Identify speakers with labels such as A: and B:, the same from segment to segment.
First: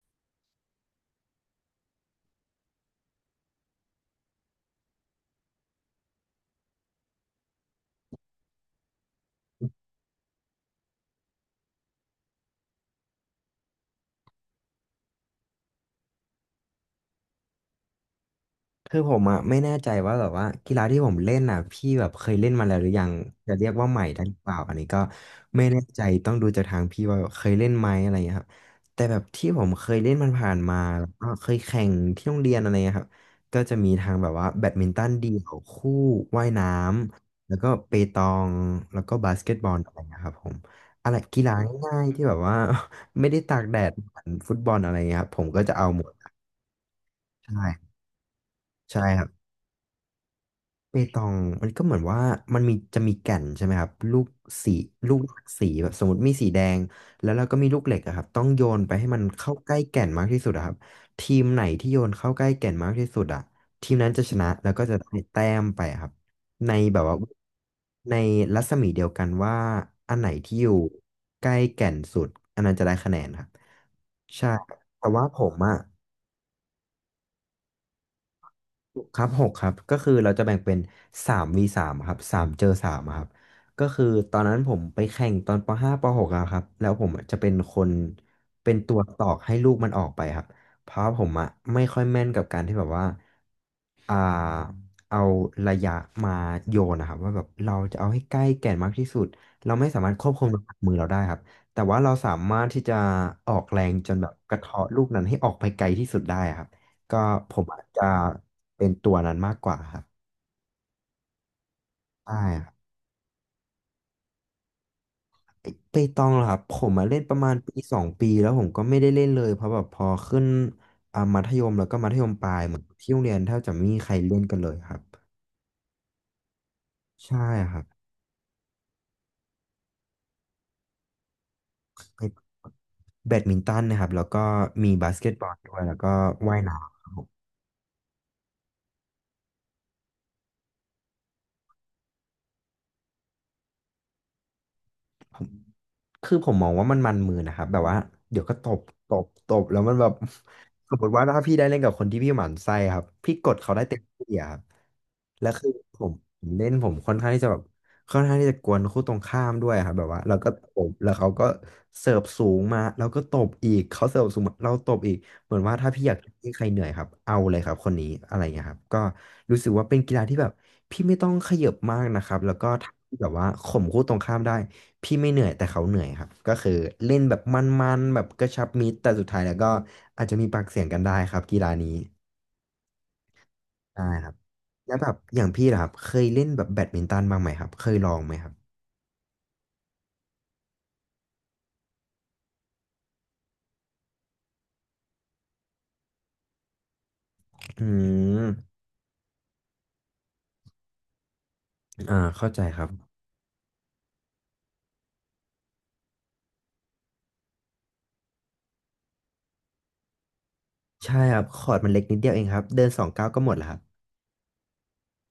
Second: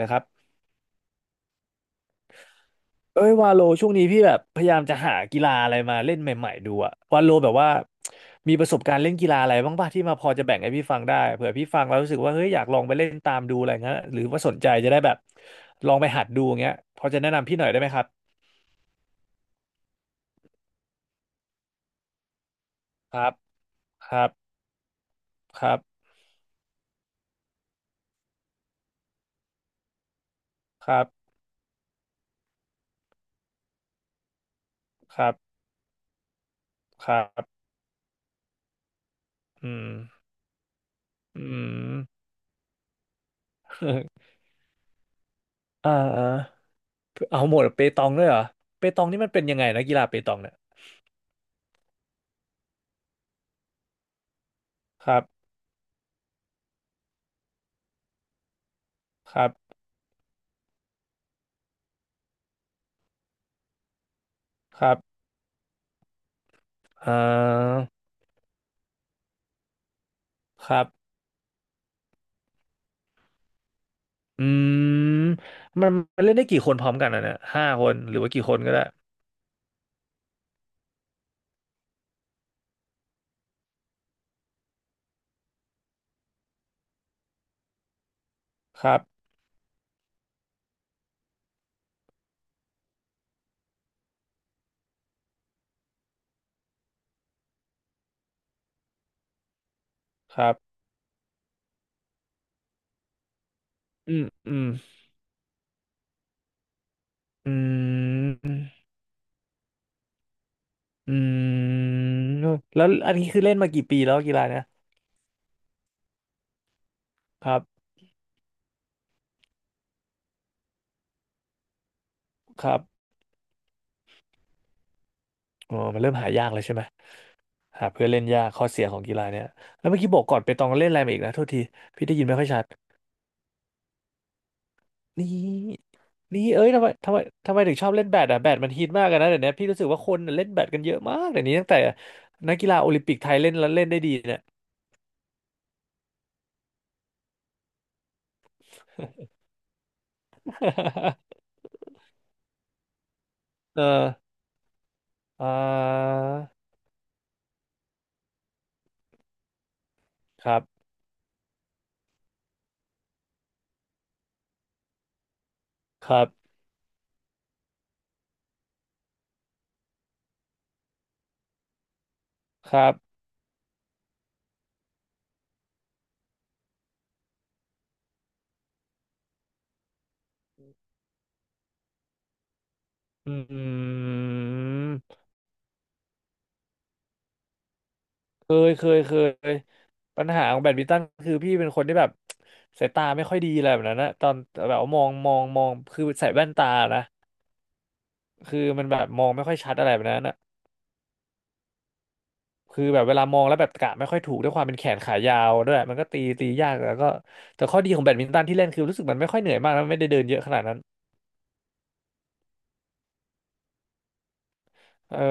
A: นะครับเอ้ยวาโลช่วงนี้พี่แบบพยายามจะหากีฬาอะไรมาเล่นใหม่ๆดูอะวาโลแบบว่ามีประสบการณ์เล่นกีฬาอะไรบ้างป่ะที่มาพอจะแบ่งให้พี่ฟังได้เผื่อพี่ฟังแล้วรู้สึกว่าเฮ้ยอยากลองไปเล่นตามดูอะไรเงี้ยหรือว่าสนใจจะได้แบบลองไปหัดดูอย่างเงี้ยพอจะแนะนำพี่หน่อยได้ไหมครับ
B: คือผมอ่ะไม่แน่ใจว่าแบบว่ากีฬาที่ผมเล่นอ่ะพี่แบบเคยเล่นมาแล้วหรือยัง
A: ครับ
B: จะเรียกว่าใหม่
A: ค
B: ได้
A: รับ
B: หรือเปล่าอันนี้ก็
A: ค
B: ไม่
A: รับ
B: แน่ใจต้องดูจากทางพี่ว่าเคยเล่นไหมอะไรเงี้ยครับแต่แบบที่ผมเคยเล่นมันผ่านๆมา
A: ครั
B: แล้
A: บ
B: วก็เคยแข่งที่โรงเรียนอะไรเงี้ยครับก็จะมีทางแบบว่าแบดมินตัน
A: ครั
B: เดี่
A: บ
B: ยวคู่ว่ายน้
A: ครั
B: ำแล้ว
A: บ
B: ก็เปตองแล้วก็บาสเกตบอ
A: อื
B: ล
A: ม
B: อะไรเงี้ยครับผมอะไรกี
A: อื
B: ฬา
A: ม
B: ง่ายๆที่แบบว่า ไม่ได้ตากแดดเหมือนฟุตบอลอะไรเงี้ยครับผมก็จะเอา
A: อ่า
B: หมด
A: อ่าเอาหม
B: ใช่
A: ดเปตองด้วยเหรอเปต
B: ใช่
A: องนี่
B: ครั
A: มันเป็
B: บ
A: นยังไงนะกีฬาเปตองเนี่ย
B: เปตองมันก็เหมือนว่ามันมีจะมีแก่นใช่ไหมครับลูกสี
A: ค
B: ลู
A: รั
B: ก
A: บ
B: หลากสีแบบสมมติมีสีแดงแล้วเราก็มีลูกเหล็กอะครับต้องโยนไปให้มัน
A: ครับ
B: เข้าใกล้แก่นมากที่สุดอะครับทีมไหนที่โยนเข้าใกล้แก่นมากที่สุดอะทีมนั้นจะชนะแล้ว
A: ค
B: ก็
A: รั
B: จะ
A: บ
B: ได้แต้มไปอะครับในแบบ
A: อ่
B: ว่า
A: า
B: ในรัศมีเดียวกันว่าอันไหนที่อ
A: ค
B: ยู่
A: รับ
B: ใกล้แก่นสุดอันนั้นจะได้คะแนนครับใช่
A: อื
B: แต่ว่าผ
A: ม
B: มอะ
A: มันมันเล่นได้กี่คนพร้อมกันอ่ะเนี่ยห้าคนหรือว่ากี่คนก็ได้
B: ครับหกครับก็คือเราจะแบ่งเป็นสามวีสามครับสามเจอสามครับก็คือตอนนั้นผมไปแข่งตอนปห้าปหกอะครับแล้วผมอะจะเป็นคนเป็น
A: ค
B: ตั
A: รั
B: ว
A: บ
B: ตอกให้ลูกมันออกไปครับเพราะผมอะไม่ค่อยแม่นกับการที่แบบว่า อ่าเอาระยะมาโยนนะครับว่าแบบเราจะเอาให้ใกล้แก่นมากที่สุดเราไม่สามารถควบ
A: ค
B: คุม
A: รับ
B: น้ำหนักมือเราได้ครับแต่ว่าเราสามารถที่จะออกแรงจ
A: อื
B: น
A: ม
B: แบบก
A: อื
B: ระ
A: ม
B: เทาะลูกนั้นให้ออกไปไกลที่สุดได้ครับก็
A: อื
B: ผมอาจจะ
A: ม
B: เป็นตัวนั้นมากกว่าครับ
A: อื
B: ใช่
A: ม
B: ครับ
A: แล้วอันนี้คือเล่นมากี่ปีแล้วกีฬาเนี่ย
B: ไปตองเหรอครับผมมาเล่นประ
A: ค
B: มาณ
A: รั
B: ปี
A: บ
B: สองปีแล้วผมก็ไม่ได้เล่นเลยเพราะแบบพอขึ้นมัธยมแล้วก็มัธยมปลาย
A: ค
B: เห
A: รั
B: มือน
A: บ
B: ที่โรงเรียนแทบจะไม่มีใครเล่นกันเลยครับ
A: อ๋อมันเริ่มหายากเลยใช่ไหม
B: ใช่ครับ
A: หาเพื่อนเล่นยากข้อเสียของกีฬาเนี่ยแล้วเมื่อกี้บอกก่อนไปตองเล่นอะไรมาอีกนะโทษทีพี่ได้ยินไม่ค่อยชัด
B: แบดมินตันนะครับแล้วก็มีบาสเก
A: นี่
B: ตบอลด้วยแล้วก็
A: นี่
B: ว่าย
A: เอ้ย
B: น้
A: ทำไมทำไมถึงชอบเล่นแบดอ่ะแบดมันฮิตมากอะนนะเดี๋ยวนี้พี่รู้สึกว่าคนเล่นแบดกันเยอะมากเดี๋ยวนี้ตั้งแต่นักกีฬาโอลิมปิกไทยเล่นแล้วเล่นได้ดี
B: ำผม คือผมมองว่ามันมือนะครับแบบว่าเดี๋ยวก็ตบตบตบแล้วมันแบบ สมมติว่า ถ้าพี่ได้เล่นกับคนที่พี่หมั่นไส้ครับพี่กดเขา
A: เอ
B: ได้
A: อ
B: เต็มที่อะครับ
A: อ่
B: แล้วคือผม
A: า
B: ผมเล่นผมค่อนข้างที่จะแบบค่อนข้างที่จะกวนคู่ตรงข้ามด้วยครับแบบว่าเรา
A: ค
B: ก็
A: รั
B: ต
A: บ
B: บแล้วเขาก็เสิร์ฟสูงมาแล้วก็ตบอีกเขาเสิร์ฟสูงมาเราตบอีกเหมือนว่าถ้าพี่
A: ค
B: อยาก
A: รับ
B: ให้ใครเหนื่อยครับเอาเลยครับคนนี้อะไรเงี้ยครับก็รู้สึกว่าเป็นกีฬาที่แบบพี่ไม่ต้องขยับมากนะครับแล้วก็
A: ครั
B: ทำให้
A: บ
B: แบบว่าข่มคู่ตรงข้ามได้ พี่ไม่เหนื่อยแต่เขาเหนื่อยครับก็คือเล่นแบบมันๆแบบกระชับมิตรแต่สุดท้ายแล้วก็อาจจะมีปากเสียงกันได้ครับกีฬานี้
A: อื
B: ใช่ครับแล้วแบบ
A: ม
B: อย่างพี่ล่ะครับเคยเล่นแบบแบดมินตันบ้างไหมครับเคยลองไหมค
A: เค
B: รับ
A: ยเคยเคย ปัญหาของแบดมินตันคือพี่เป็นคนที่แบบ สายตาไม่ค่อยดีอะไรแบบนั้นนะตอนแบบว่ามองคือใส่แว่นตานะ
B: อื
A: คือ
B: ม
A: มันแบบมองไม่ค่อยชัดอะไรแบบนั้นนะ
B: อ่าเข้าใจค
A: คือ
B: รับ
A: แบบเวลามองแล้วแบบกะไม่ค่อยถูกด้วยความเป็นแขนขายาวด้วยมันก็ตียากแล้วก็แต่ข้อดีของแบดมินตันที่เล่นคือรู้สึกมันไม่ค่อยเหนื่อยมากแล้วไม่ได้เดินเยอะขนาดนั้น
B: ใช่ครับคอร์ตมันเล็กนิดเดียวเองครับเดินสองก้าวก็หมดแล้วครับ
A: เออ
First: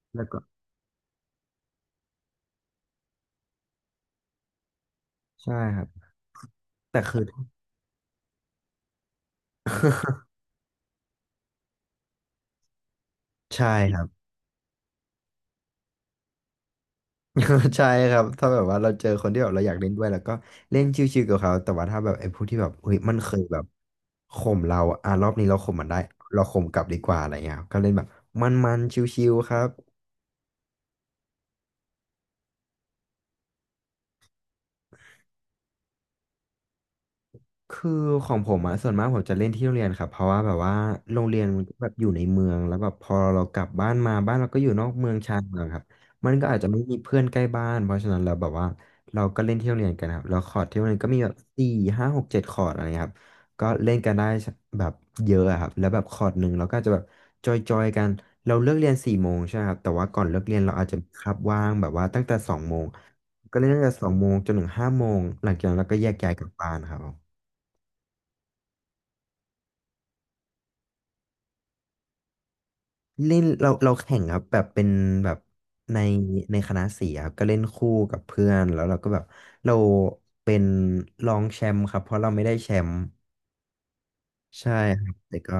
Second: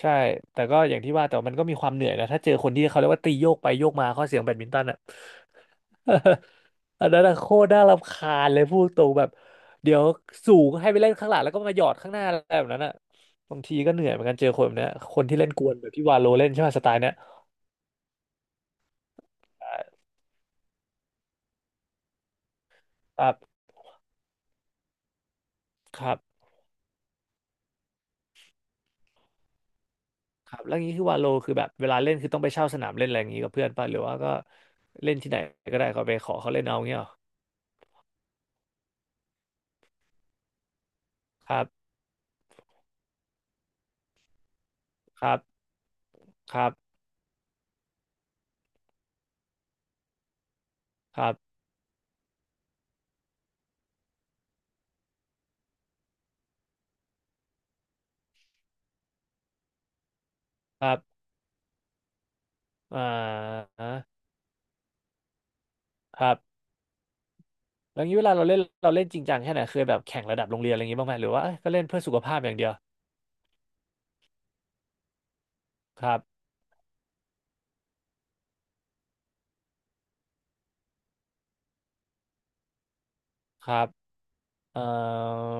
A: ใช่
B: แล้วก็
A: แต่ก็อย่างที่ว่าแต่ว่ามันก็มีความเหนื่อยนะถ้าเจอคนที่เขาเรียกว่าตีโยกไปโยกมาข้อเสียงแบดมินตันอ่ะ
B: ใช่ครับแต่
A: อัน
B: คื
A: นั้
B: อ
A: นอะโคตรน่ารำคาญเลยพูดตรงแบบเดี๋ยวสูงให้ไปเล่นข้างหลังแล้วก็มาหยอดข้างหน้าอะไรแบบนั้นอ่ะบาง
B: ใช่
A: ทีก็
B: ค
A: เห
B: รั
A: นื่
B: บ
A: อยเหมือนกันเจอคนแบบเนี้ยคนที่เล่นกวนแบบที่วาโลเล่นใช่ไหมสไตล์เนี้ย
B: ใช่ครับถ้าแบบว่าเราเจอคนที่แบบเราอยากเล่นด้วยแล้วก็เล่นชิวๆกับเขาแต่ว่าถ้าแบบไอ้พวกที่แบบเฮ้ยมัน
A: ค
B: เค
A: รั
B: ยแบ
A: บ
B: บข่มเราอะอ่ะรอบนี้เราข่มมันได้
A: ครับ
B: เราข่มกลับดีกว่าอะไรเงี้ยครับก็เล่นแบบมันๆชิวๆครับ
A: ครับแล้วางนี้คือวาโลคือแบบเวลาเล่นคือต้องไปเช่าสนามเล่นอะไรอย่างงี้กับเพื่อนป่ะหรือว่าก็เล่นที่ไหนก็ได้เขาไปขอเขาเล่นเอาเงี้ยเหรอ
B: คือของผมอะส่วนมากผมจะเล่นที่โรงเรียนครับเพราะว่าแบบว่าโรงเรียน
A: ค
B: มั
A: รั
B: น
A: บ
B: ก็แบบอยู่ในเมืองแล้วแบบพอเรากลับบ้านมาบ้านเราก็อยู่นอกเมือง
A: ครั
B: ชานเมือ
A: บ
B: งครับมันก็
A: ค
B: อาจ
A: รั
B: จะไม่มี
A: บ
B: เพื่อนใกล้บ้านเพราะฉะนั้นเราแบบว่าเราก็เล่นที่โรงเรียนกันครับแล้วคอร์ดที่โรงเรียนก็มีแบบ
A: ค
B: สี่ห้าหกเจ็ดคอร์ดอะไรเงี้ยครับก็เล่นกันได้แบบเยอะอะครับแล้วแบบคอร์ดหนึ่งเราก็อาจจะแบบจอยจอยกันเราเลิกเรียนสี่โมงใช่ไหมครับแต่ว่าก่อนเลิกเรียนเราอาจจะ
A: รับ
B: มีคาบว่างแบบว่าตั้งแต่สองโมง
A: อ่
B: ก็เล่
A: า
B: นตั้งแต่สองโมงจนถึงห้าโมงหลังจากนั้นเราก็แยก
A: ค
B: ย้า
A: รั
B: ย
A: บ
B: กลับบ้านครับ
A: แล้วงี้เวลาเราเล่นเราเล่นจริงจังแค่ไหนเคยแบบแข่งระดับโรงเรียนอะไรอย่างงี้บ้างไหมหรือว่าเอ้ยก็เล่นเพื่อสุขภาพอย่างเดียว
B: เล่นเราแข่งครับแบบเป็นแบบใน
A: ครับ
B: ในคณะสีครับก็เล่นคู่กับเพื่อนแล้วเราก็แบบเราเป็นรองแชมป์ครับเพราะเราไม่ได้แชมป์
A: ครับ
B: ใช่
A: เอ่
B: ครับแต่
A: อ
B: ก็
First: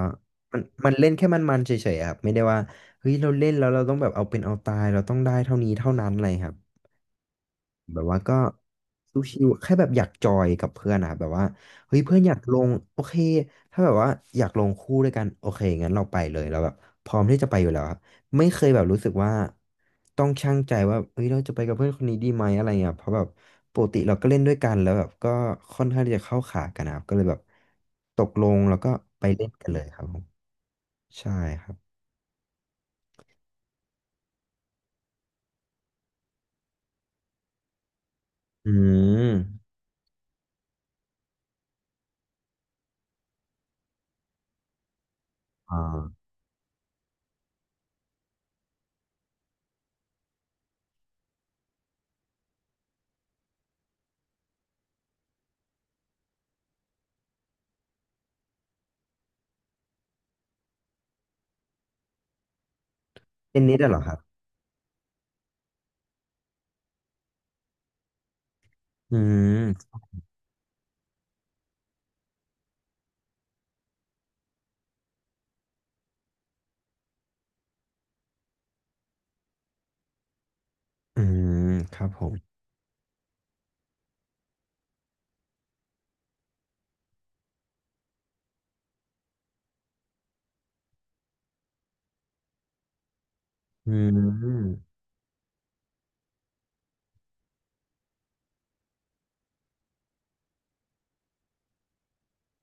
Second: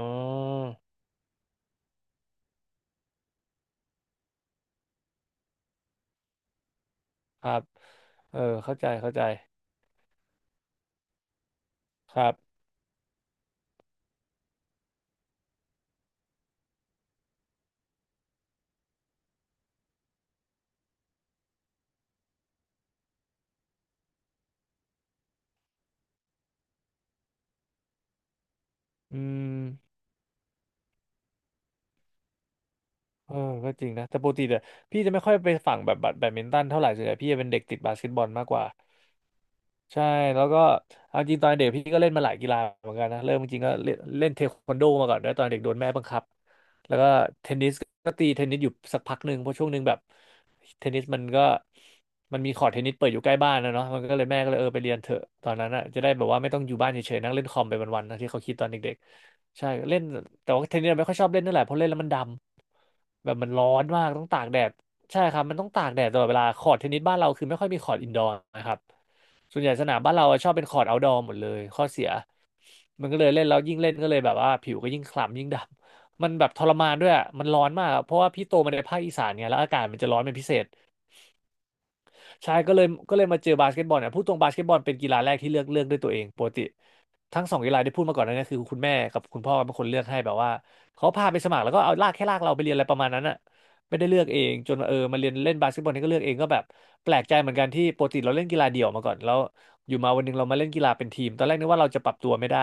B: มันเล่นแค่มันๆเฉยๆครับไม่ได้ว่าเฮ้ยเราเล่นแล้วเราต้องแบบเอาเป็นเอาตายเราต้องได้เท่านี้เท่านั้นอะไรครับ
A: ครับ
B: แบบว่าก็
A: เออเข้าใจเข้าใจ
B: ชิวๆแค่แบบอยากจอยกับเพื่อนอะแบบว่าเฮ้ย
A: ค
B: เพื่อน
A: รั
B: อยากล
A: บ
B: งโอเคถ้าแบบว่าอยากลงคู่ด้วยกันโอเคงั้นเราไปเลยเราแบบพร้อมที่จะไปอยู่แล้วครับไม่เคยแบบรู้สึกว่าต้องชั่งใจว่าเฮ้ยเราจะไปกับเพื่อนคนนี้ดีไหมอะไรเงี้ยเพราะแบบปกติเราก็เล่นด้วยกันแล้วแบบก็ค่อนข้างที่จะเข้าขากันนะครับก็เลยแบบตกลงแล้วก็
A: อื
B: ไปเล่นกันเลยค
A: ม
B: รับผมใช่ครับ
A: เออก็จริงนะแต่ปกติเนี่ยพี่จะไม่ค่อยไปฝั่งแบบแบดแบดมินตันเท่าไหร่ส่วนใหญ่พี่จะเป็นเด็กติดบาสเกตบอลมากกว่า
B: อืม
A: ใช่แล้วก็เอาจริงตอนเด็กพี่ก็เล่นมาหลายกีฬาเหมือนกันนะเริ่มจริงๆก็เล่นเล่นเทควันโดมาก่อนด้วยตอนเด็กโด
B: อ่
A: นแม่บังคับ
B: า
A: แล้วก็เทนนิสก็ตีเทนนิสอยู่สักพักหนึ่งเพราะช่วงหนึ่งแบบเทนนิสมันก็มันมีคอร์ตเทนนิสเปิดอยู่ใกล้บ้านนะเนาะมันก็เลยแม่ก็เลยเออไปเรียนเถอะตอนนั้นอ่ะจะได้แบบว่าไม่ต้องอยู่บ้านเฉยๆนั่งเล่นคอมไปวันๆนะที่เขาคิดตอนเด็กๆใช่เล่นแต่ว่าเทนนิสไม่ค่อยชอบเล่นเท่าไหร่เพราะเล่นแล้วมันดำแบบมัน
B: เท
A: ร้
B: น
A: อ
B: นิส
A: น
B: อะเหรอ
A: มา
B: ค
A: ก
B: รับ
A: ต้องตากแดดใช่ครับมันต้องตากแดดตลอดเวลาคอร์ตเทนนิสบ้านเราคือไม่ค่อยมีคอร์ตอินดอร์นะครับ
B: อื
A: ส่วนใหญ่สนาม
B: ม
A: บ้านเราอะชอบเป็นคอร์ตเอาท์ดอร์หมดเลยข้อเสียมันก็เลยเล่นแล้วยิ่งเล่นก็เลยแบบว่าผิวก็ยิ่งคล้ำยิ่งดำมันแบบทรมานด้วยอะมันร้อนมากอะเพราะว่าพี่โตมาในภาคอีสานไงแล้วอากาศมันจะร้อนเป็นพิเศษ
B: อืมครับผม
A: ใช่ก็เลยมาเจอบาสเกตบอลเนี่ยพูดตรงบาสเกตบอลเป็นกีฬาแรกที่เลือกด้วยตัวเองปกติทั้งสองกีฬาที่พูดมาก่อนหนั้านเนี่ยคือคุณแม่กับคุณพ่อเป็นคนเลือกให้แบบว่าเขาพาไปสมัครแล้วก็เอาลากแค่ลากเราไปเรียนอะไรประมาณนั้นอะ
B: อื
A: ไม่ได้เลือกเองจน
B: ม
A: มาเรียนเล่นบาสเกตบอลนี่ก็เลือกเองก็แบบแปลกใจเหมือนกันที่ปกติเราเล่นกีฬาเดี่ยวมาก่อนแล้วอยู่มาวันหนึงเรามาเล่นกีฬาเป็นทีมตอนแรกนึกว่าเราจะปรับตัวไม่ได้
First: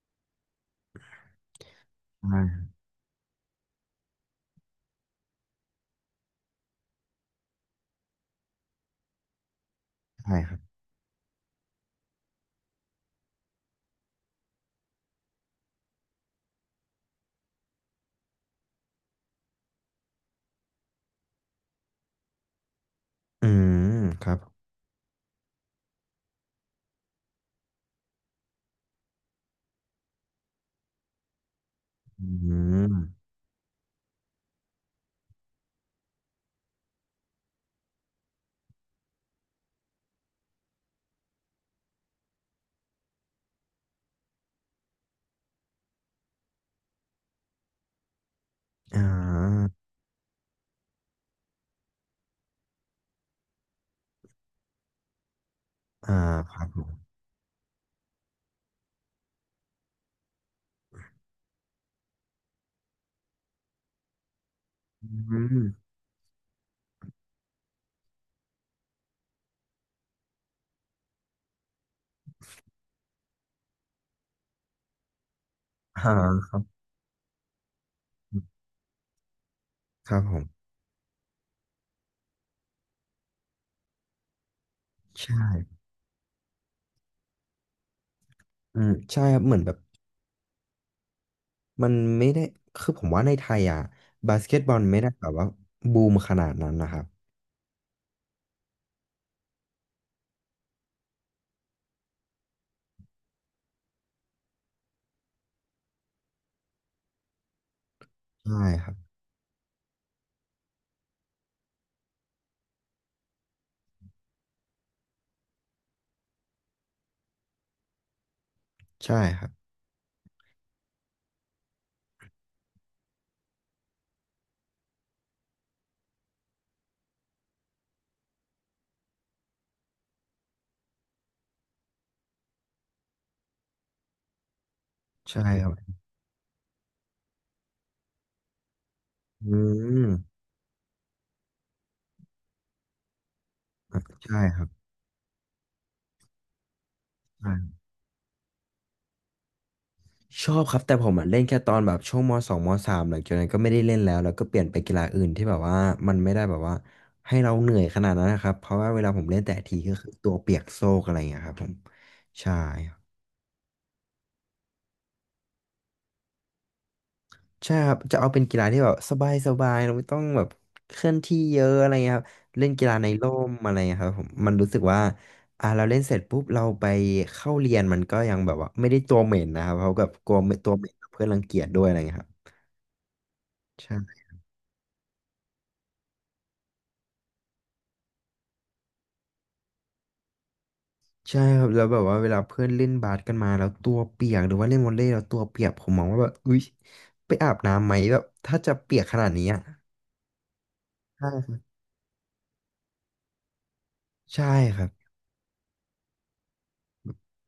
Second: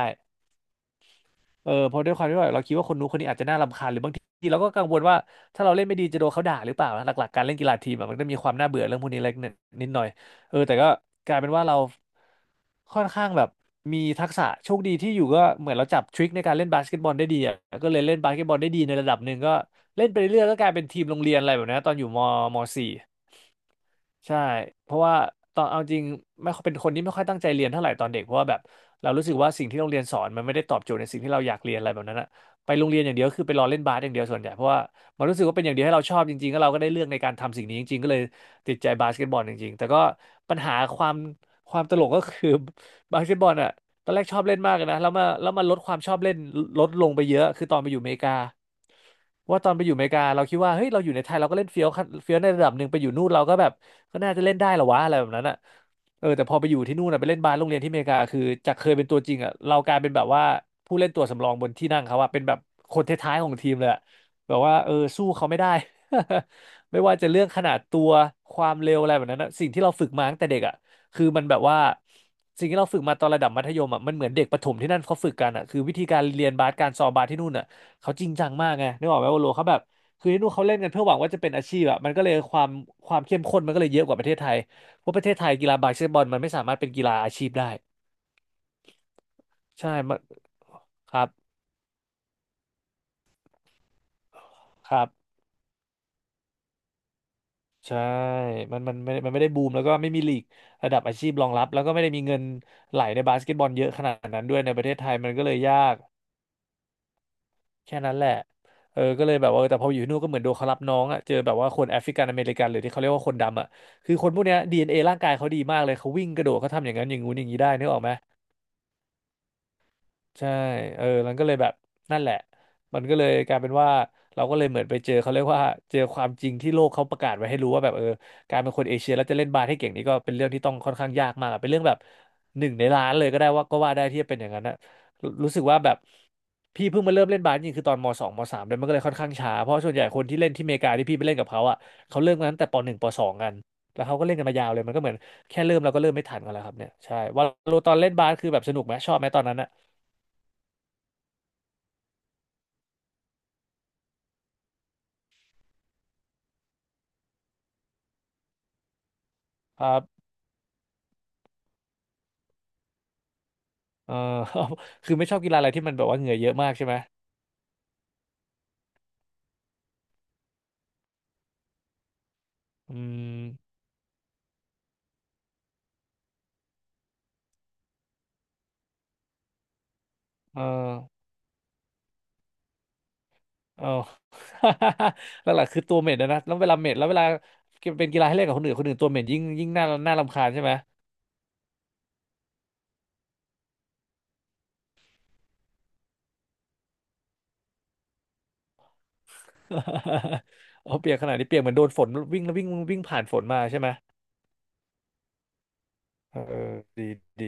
A: เออเพราะด้วยความที่ว่าเรา
B: อ่า
A: คิดว่าคนนู้นคนนี้อาจจะน่ารำคาญหรือบางทีเราก็กังวลว่าถ้าเราเล่นไม่ดีจะโดนเขาด่าหรือเปล่านะหลักๆการเล่นกีฬาทีมอะมันก็มีความน่าเบื่อเรื่องพวกนี้เล็กนิดหน่อย
B: ใช่ค
A: เอ
B: รั
A: อ
B: บ
A: แต่ก็กลายเป็นว่าเราค่อนข้างแบบมีทักษะโชคดีที่อยู่ก็เหมือนเราจับทริคในการเล่นบาสเกตบอลได้ดีอะก็เลยเล่นบาสเกตบอลได้ดีในระดับหนึ่งก็เล่นไปเรื่อยๆก็กลายเป็นทีมโรงเรียนอะไรแบบนี้ตอนอยู่ม .4
B: อืมครั
A: ใช่
B: บ
A: เพราะว่าตอนเอาจริงไม่ค่อยเป็นคนที่ไม่ค่อยตั้งใจเรียนเท่าไหร่ตอนเด็กเพราะว่าแบบเรารู้สึกว่าสิ่งที่โรงเรียนสอนมันไม่ได้ตอบโจทย์ในสิ่งที่เราอยากเรียนอะไรแบบนั้น
B: อื
A: อะไปโรงเรียนอย่างเดี
B: ม
A: ยวคือไปรอเล่นบาสอย่างเดียวส่วนใหญ่เพราะว่ามันรู้สึกว่าเป็นอย่างเดียวให้เราชอบจริงๆแล้วเราก็ได้เลือกในการทำสิ่งนี้จริงๆก็เลยติดใจบาสเกตบอลจริงๆแต่ก็ปัญหาความตลกก็คือบาสเกตบอลอะตอนแรกชอบเล่นมากเลยนะแล้วมาลดความชอบเล่นลดลงไปเยอะคือตอนไปอยู่อเมริกา
B: อ่
A: ว่าต
B: า
A: อนไปอยู่อเมริกาเราคิดว่าเฮ้ยเราอยู่ในไทยเราก็เล่นเฟี้ยวขั้นเฟี้ยวในระดับหนึ่งไปอยู่นู่นเราก็แบบ ก็น่าจะเล่นได้เหรอวะอะไรแบบนั้นอ่ะ
B: อ่า
A: เออแต่พ
B: ค
A: อ
B: รั
A: ไป
B: บ
A: อ
B: ผ
A: ยู่ที่
B: ม
A: นู่นอ่ะไปเล่นบาสโรงเรียนที่อเมริกาคือจากเคยเป็นตัวจริงอ่ะเรากลายเป็นแบบว่าผู้เล่นตัวสำรองบนที่นั่งเขาอ่ะเป็นแบบคนท้ายๆของทีมเลยอะแบบว่าเออ
B: อื
A: สู้เขาไม่ได้
B: ม
A: ไม่ว่าจะเรื่องขนาดตัวความเร็วอะไรแบบนั้นอะสิ่งที่เราฝึกมาตั้งแต่เด็กอ่ะคือมันแบบว่าสิ่งที่เราฝึกมาตอนระดับมัธยมอ่ะมันเหมือนเด็กประถมที่นั่นเขาฝึกกันอ่ะคือวิธี
B: อ่
A: การเรียน
B: า
A: บาสการซ้อมบาสที่นู่นอ่ะเขาจริงจังมากไงนึกออกไหมว่าโลเขาแบบ
B: ครับ
A: คือ
B: ผ
A: ที่
B: ม
A: นู่นเขาเล่นกันเพื่อหวังว่าจะเป็นอาชีพอะมันก็เลยความเข้มข้นมันก็เลยเยอะกว่าประเทศไทยเพราะประเท
B: ใช่
A: ศไทยกีฬาบาสเกตบอลมันไม่สามารถเป็นกีฬาอาชีพได้
B: อืมใช่ครับเหมือนแบบ
A: ใช่มันครับ
B: มันไม่ได้คือผมว่าในไทยอ่ะบาสเกตบอล
A: ค
B: ไม่
A: รั
B: ได้
A: บ
B: แบบว่าบูมขนาดนั้นนะครับ
A: ใช่มันไม่ได้บูมแล้วก็ไม่มีลีกระดับอาชีพรองรับแล้วก็ไม่ได้มีเงินไหลในบาสเกตบอลเยอะขนาดนั้นด้วยในประเทศไทยมันก็เลยยากแค่นั้นแหละ
B: ใช่ครับ
A: เออก็เลยแบบว่าแต่พออยู่ที่นู่นก็เหมือนโดนเขารับน้องอะเจอแบบว่าคนแอฟริกันอเมริกันหรือที่เขาเรียกว่าคนดำอะคือคนพวกเนี้ยดีเอ็น n a ร่างกายเขาดีมากเลยเขาวิ่งกระโดดเขาทำอย่างนั้นอย่างงู้นอย่างนี้ได้นึกออกไหม
B: ใช่ครับ
A: ใช่เออมันก็เลยแบบนั่นแหละมันก็เลยกลายเป็นว่าเราก็เลยเหมือนไปเจอเขาเรียกว่าเจอความจริงที่โลกเขาประกาศไว้ให้รู้ว่าแบบเออการเป็นคนเอเชียแล้วจะเล่นบาสให้เก่งนี่ก็เป็นเรื่องที่ต้องค่อนข้างยากมากอะเป็นเรื่องแบบหนึ่งในล้านเลยก็ได้ว่าก็ว่าได้ที่จะเป็นอย่างนั้นนะรู
B: ใช่
A: รู้สึ
B: ค
A: ก
B: รั
A: ว่าแบ
B: บ
A: บพี่เพิ่งมาเริ่มเล่นบาสจริงๆคือตอนมสองมสามเลยมันก็เลยค่อนข้างช้า
B: อื
A: เพราะส่วนใหญ่
B: ม
A: คนที่เล่นที่อเมริกาที่พี่ไปเล่นกับเขาอ่ะเขาเริ่มกันตั้งแต่ปหนึ่งปสองกันแล้วเขาก็เล่น
B: ใช่
A: กันมา
B: ครั
A: ยา
B: บ
A: วเลยมันก็เหมือนแค่เริ่มเราก็เริ่มไม่ทันกันแล้วครับเนี่ยใช่ว่าโลตอนเล่นบาสคือแบบสนุกไหมชอบไหมตอนนั้นอะ
B: ชอบครับแต่ผมอะเล่นแค่ตอนแบบช่วงมสองมสามหลังจากนั้นก็ไม่ได้เล่นแล้วแล้วก็เปลี่ยนไปกีฬาอื่นที่แบบว่ามันไม่ได้แบบว่าให้เราเหนื่อยขนาดนั้นนะครับเพราะว่าเวลาผมเล่นแต่ทีก็คือตัวเปียกโซกอะไรอย่างเงี้ยครับผมใช่ครับ
A: เออ คือไม่ชอบกีฬาอะไรที่มันแบบว่าเหงื่อเยอะมากใช่ไหม
B: ใช่ครับจะเอาเป็นกีฬาที่แบบสบายสบายเราไม่ต้องแบบเคลื่อนที่เยอะอะไรเงี้ยครับเล่นกีฬา
A: อื
B: ในร่มอะ
A: ม
B: ไรเงี้ยครับผมมันรู้สึกว่าอ่าเราเล่นเสร็จปุ๊บเราไปเข้าเรียนมันก็ยังแบบว่าไม่ได้ตัวเหม็นนะครับเพราะแบบกลัวไม่
A: เอ
B: ตัวเหม็น
A: อ
B: เพื่อนรังเกียจด้วยอะไรเงี้ยครับ
A: เออ
B: ใช่
A: หลักๆคือตัวเหม็นนะแล้วเวลาเหม็นแล้วเวลาเป็นกีฬาให้เล่นกับคนอื่นคนอื่นตัวเหม็นยิ่งน่ารำคาญใช่ไหม
B: ใช่ครับแล้วแบบว่าเวลาเพื่อนเล่นบาสกันมาแล้วตัวเปียกหรือว่าเล่นวอลเลย์แล้วตัวเปียกผมมองว่าแบบอุ๊ยไปอาบน้ำไหมแบบถ้าจะเปียกขนาดนี้อ่ะ
A: เอาเปียกข
B: ใช่
A: นาด
B: ค
A: นี้
B: รั
A: เปี
B: บ
A: ยกเหมือนโดนฝนวิ่งแล้ววิ่งวิ่งผ่านฝนมาใช่ไหม
B: ใช่ครับ
A: เออดีดี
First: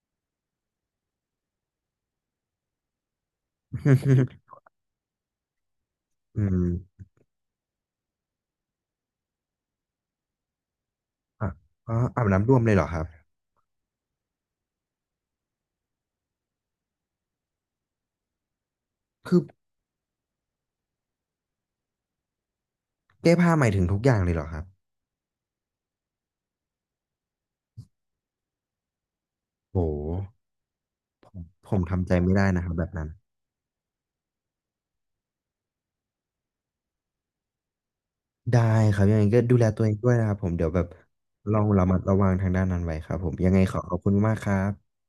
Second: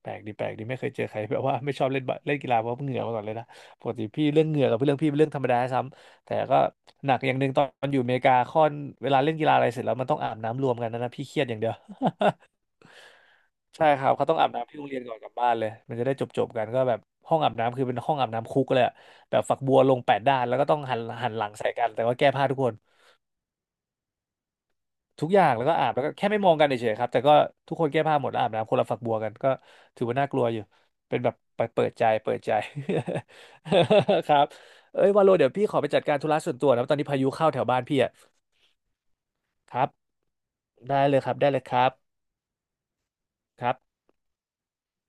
A: แปลกดีไม่เคยเจอใคร แบบว่าไม่ชอบเล่นบาเล่นกีฬาเพราะเหงื่อมาก่อนเลยนะปกติพี่เรื่อง เหงื่อกับเรื่องพี่เป็นเรื่องธรรมดาซ้ำแต่
B: อื
A: ก็
B: ม
A: หนักอย่างหนึ่งตอนอยู่อเมริกาค่อนเวลาเล่นกีฬาอะไรเสร็จแล้วมันต้องอาบน้ำรวมกันนะพี่เครียด
B: อ่ะ
A: อย่างเดียว
B: อ๋ออาบน้ำรวมเลยเหรอครับ
A: ใช่ครับเขาต้องอาบน้ำที่โรงเรียนก่อนกลับบ้านเลยมันจะได้จบกันก็แบบห้องอาบน้ำคือเป็นห้องอาบน้ำคุกเลยอะแบ
B: คือ
A: บฝักบัวลง8 ด้านแล้วก็ต้องหันหลังใส่กันแต่ว่าแก้ผ้าทุกคน
B: แก้ผ้าหมายถึงทุกอย่างเลยเหรอครับ
A: ทุกอย่างแล้วก็อาบแล้วก็แค่ไม่มองกันเฉยๆครับแต่ก็ทุกคนแก้ผ้าหมดแล้วอาบน้ำคนละฝักบัวกันก็
B: โห
A: ถือว่าน่ากลัวอยู่เป็นแบบไป
B: ผม
A: เปิดใจ
B: ทำใจ
A: เปิ
B: ไม่
A: ด
B: ได้
A: ใจ
B: นะครับแบบนั้น
A: ครับเอ้ยวาโลเดี๋ยวพี่ขอไปจัดการธุระส่วนตัวนะตอนนี้พายุเข้าแถวบ้านพี่อ่ะ
B: ได้ครับยังไงก็ดูแล
A: ค
B: ตัว
A: รั
B: เอ
A: บ
B: งด้วยนะครับผมเดี๋ยวแบบ
A: ได้เลยครับได้
B: ล
A: เล
B: อ
A: ย
B: ง
A: ค
B: ระ
A: รับ
B: มัดระวังทางด้านนั้นไว้ครับผมยังไง
A: ครั
B: ข
A: บ
B: อขอบคุณมากครับ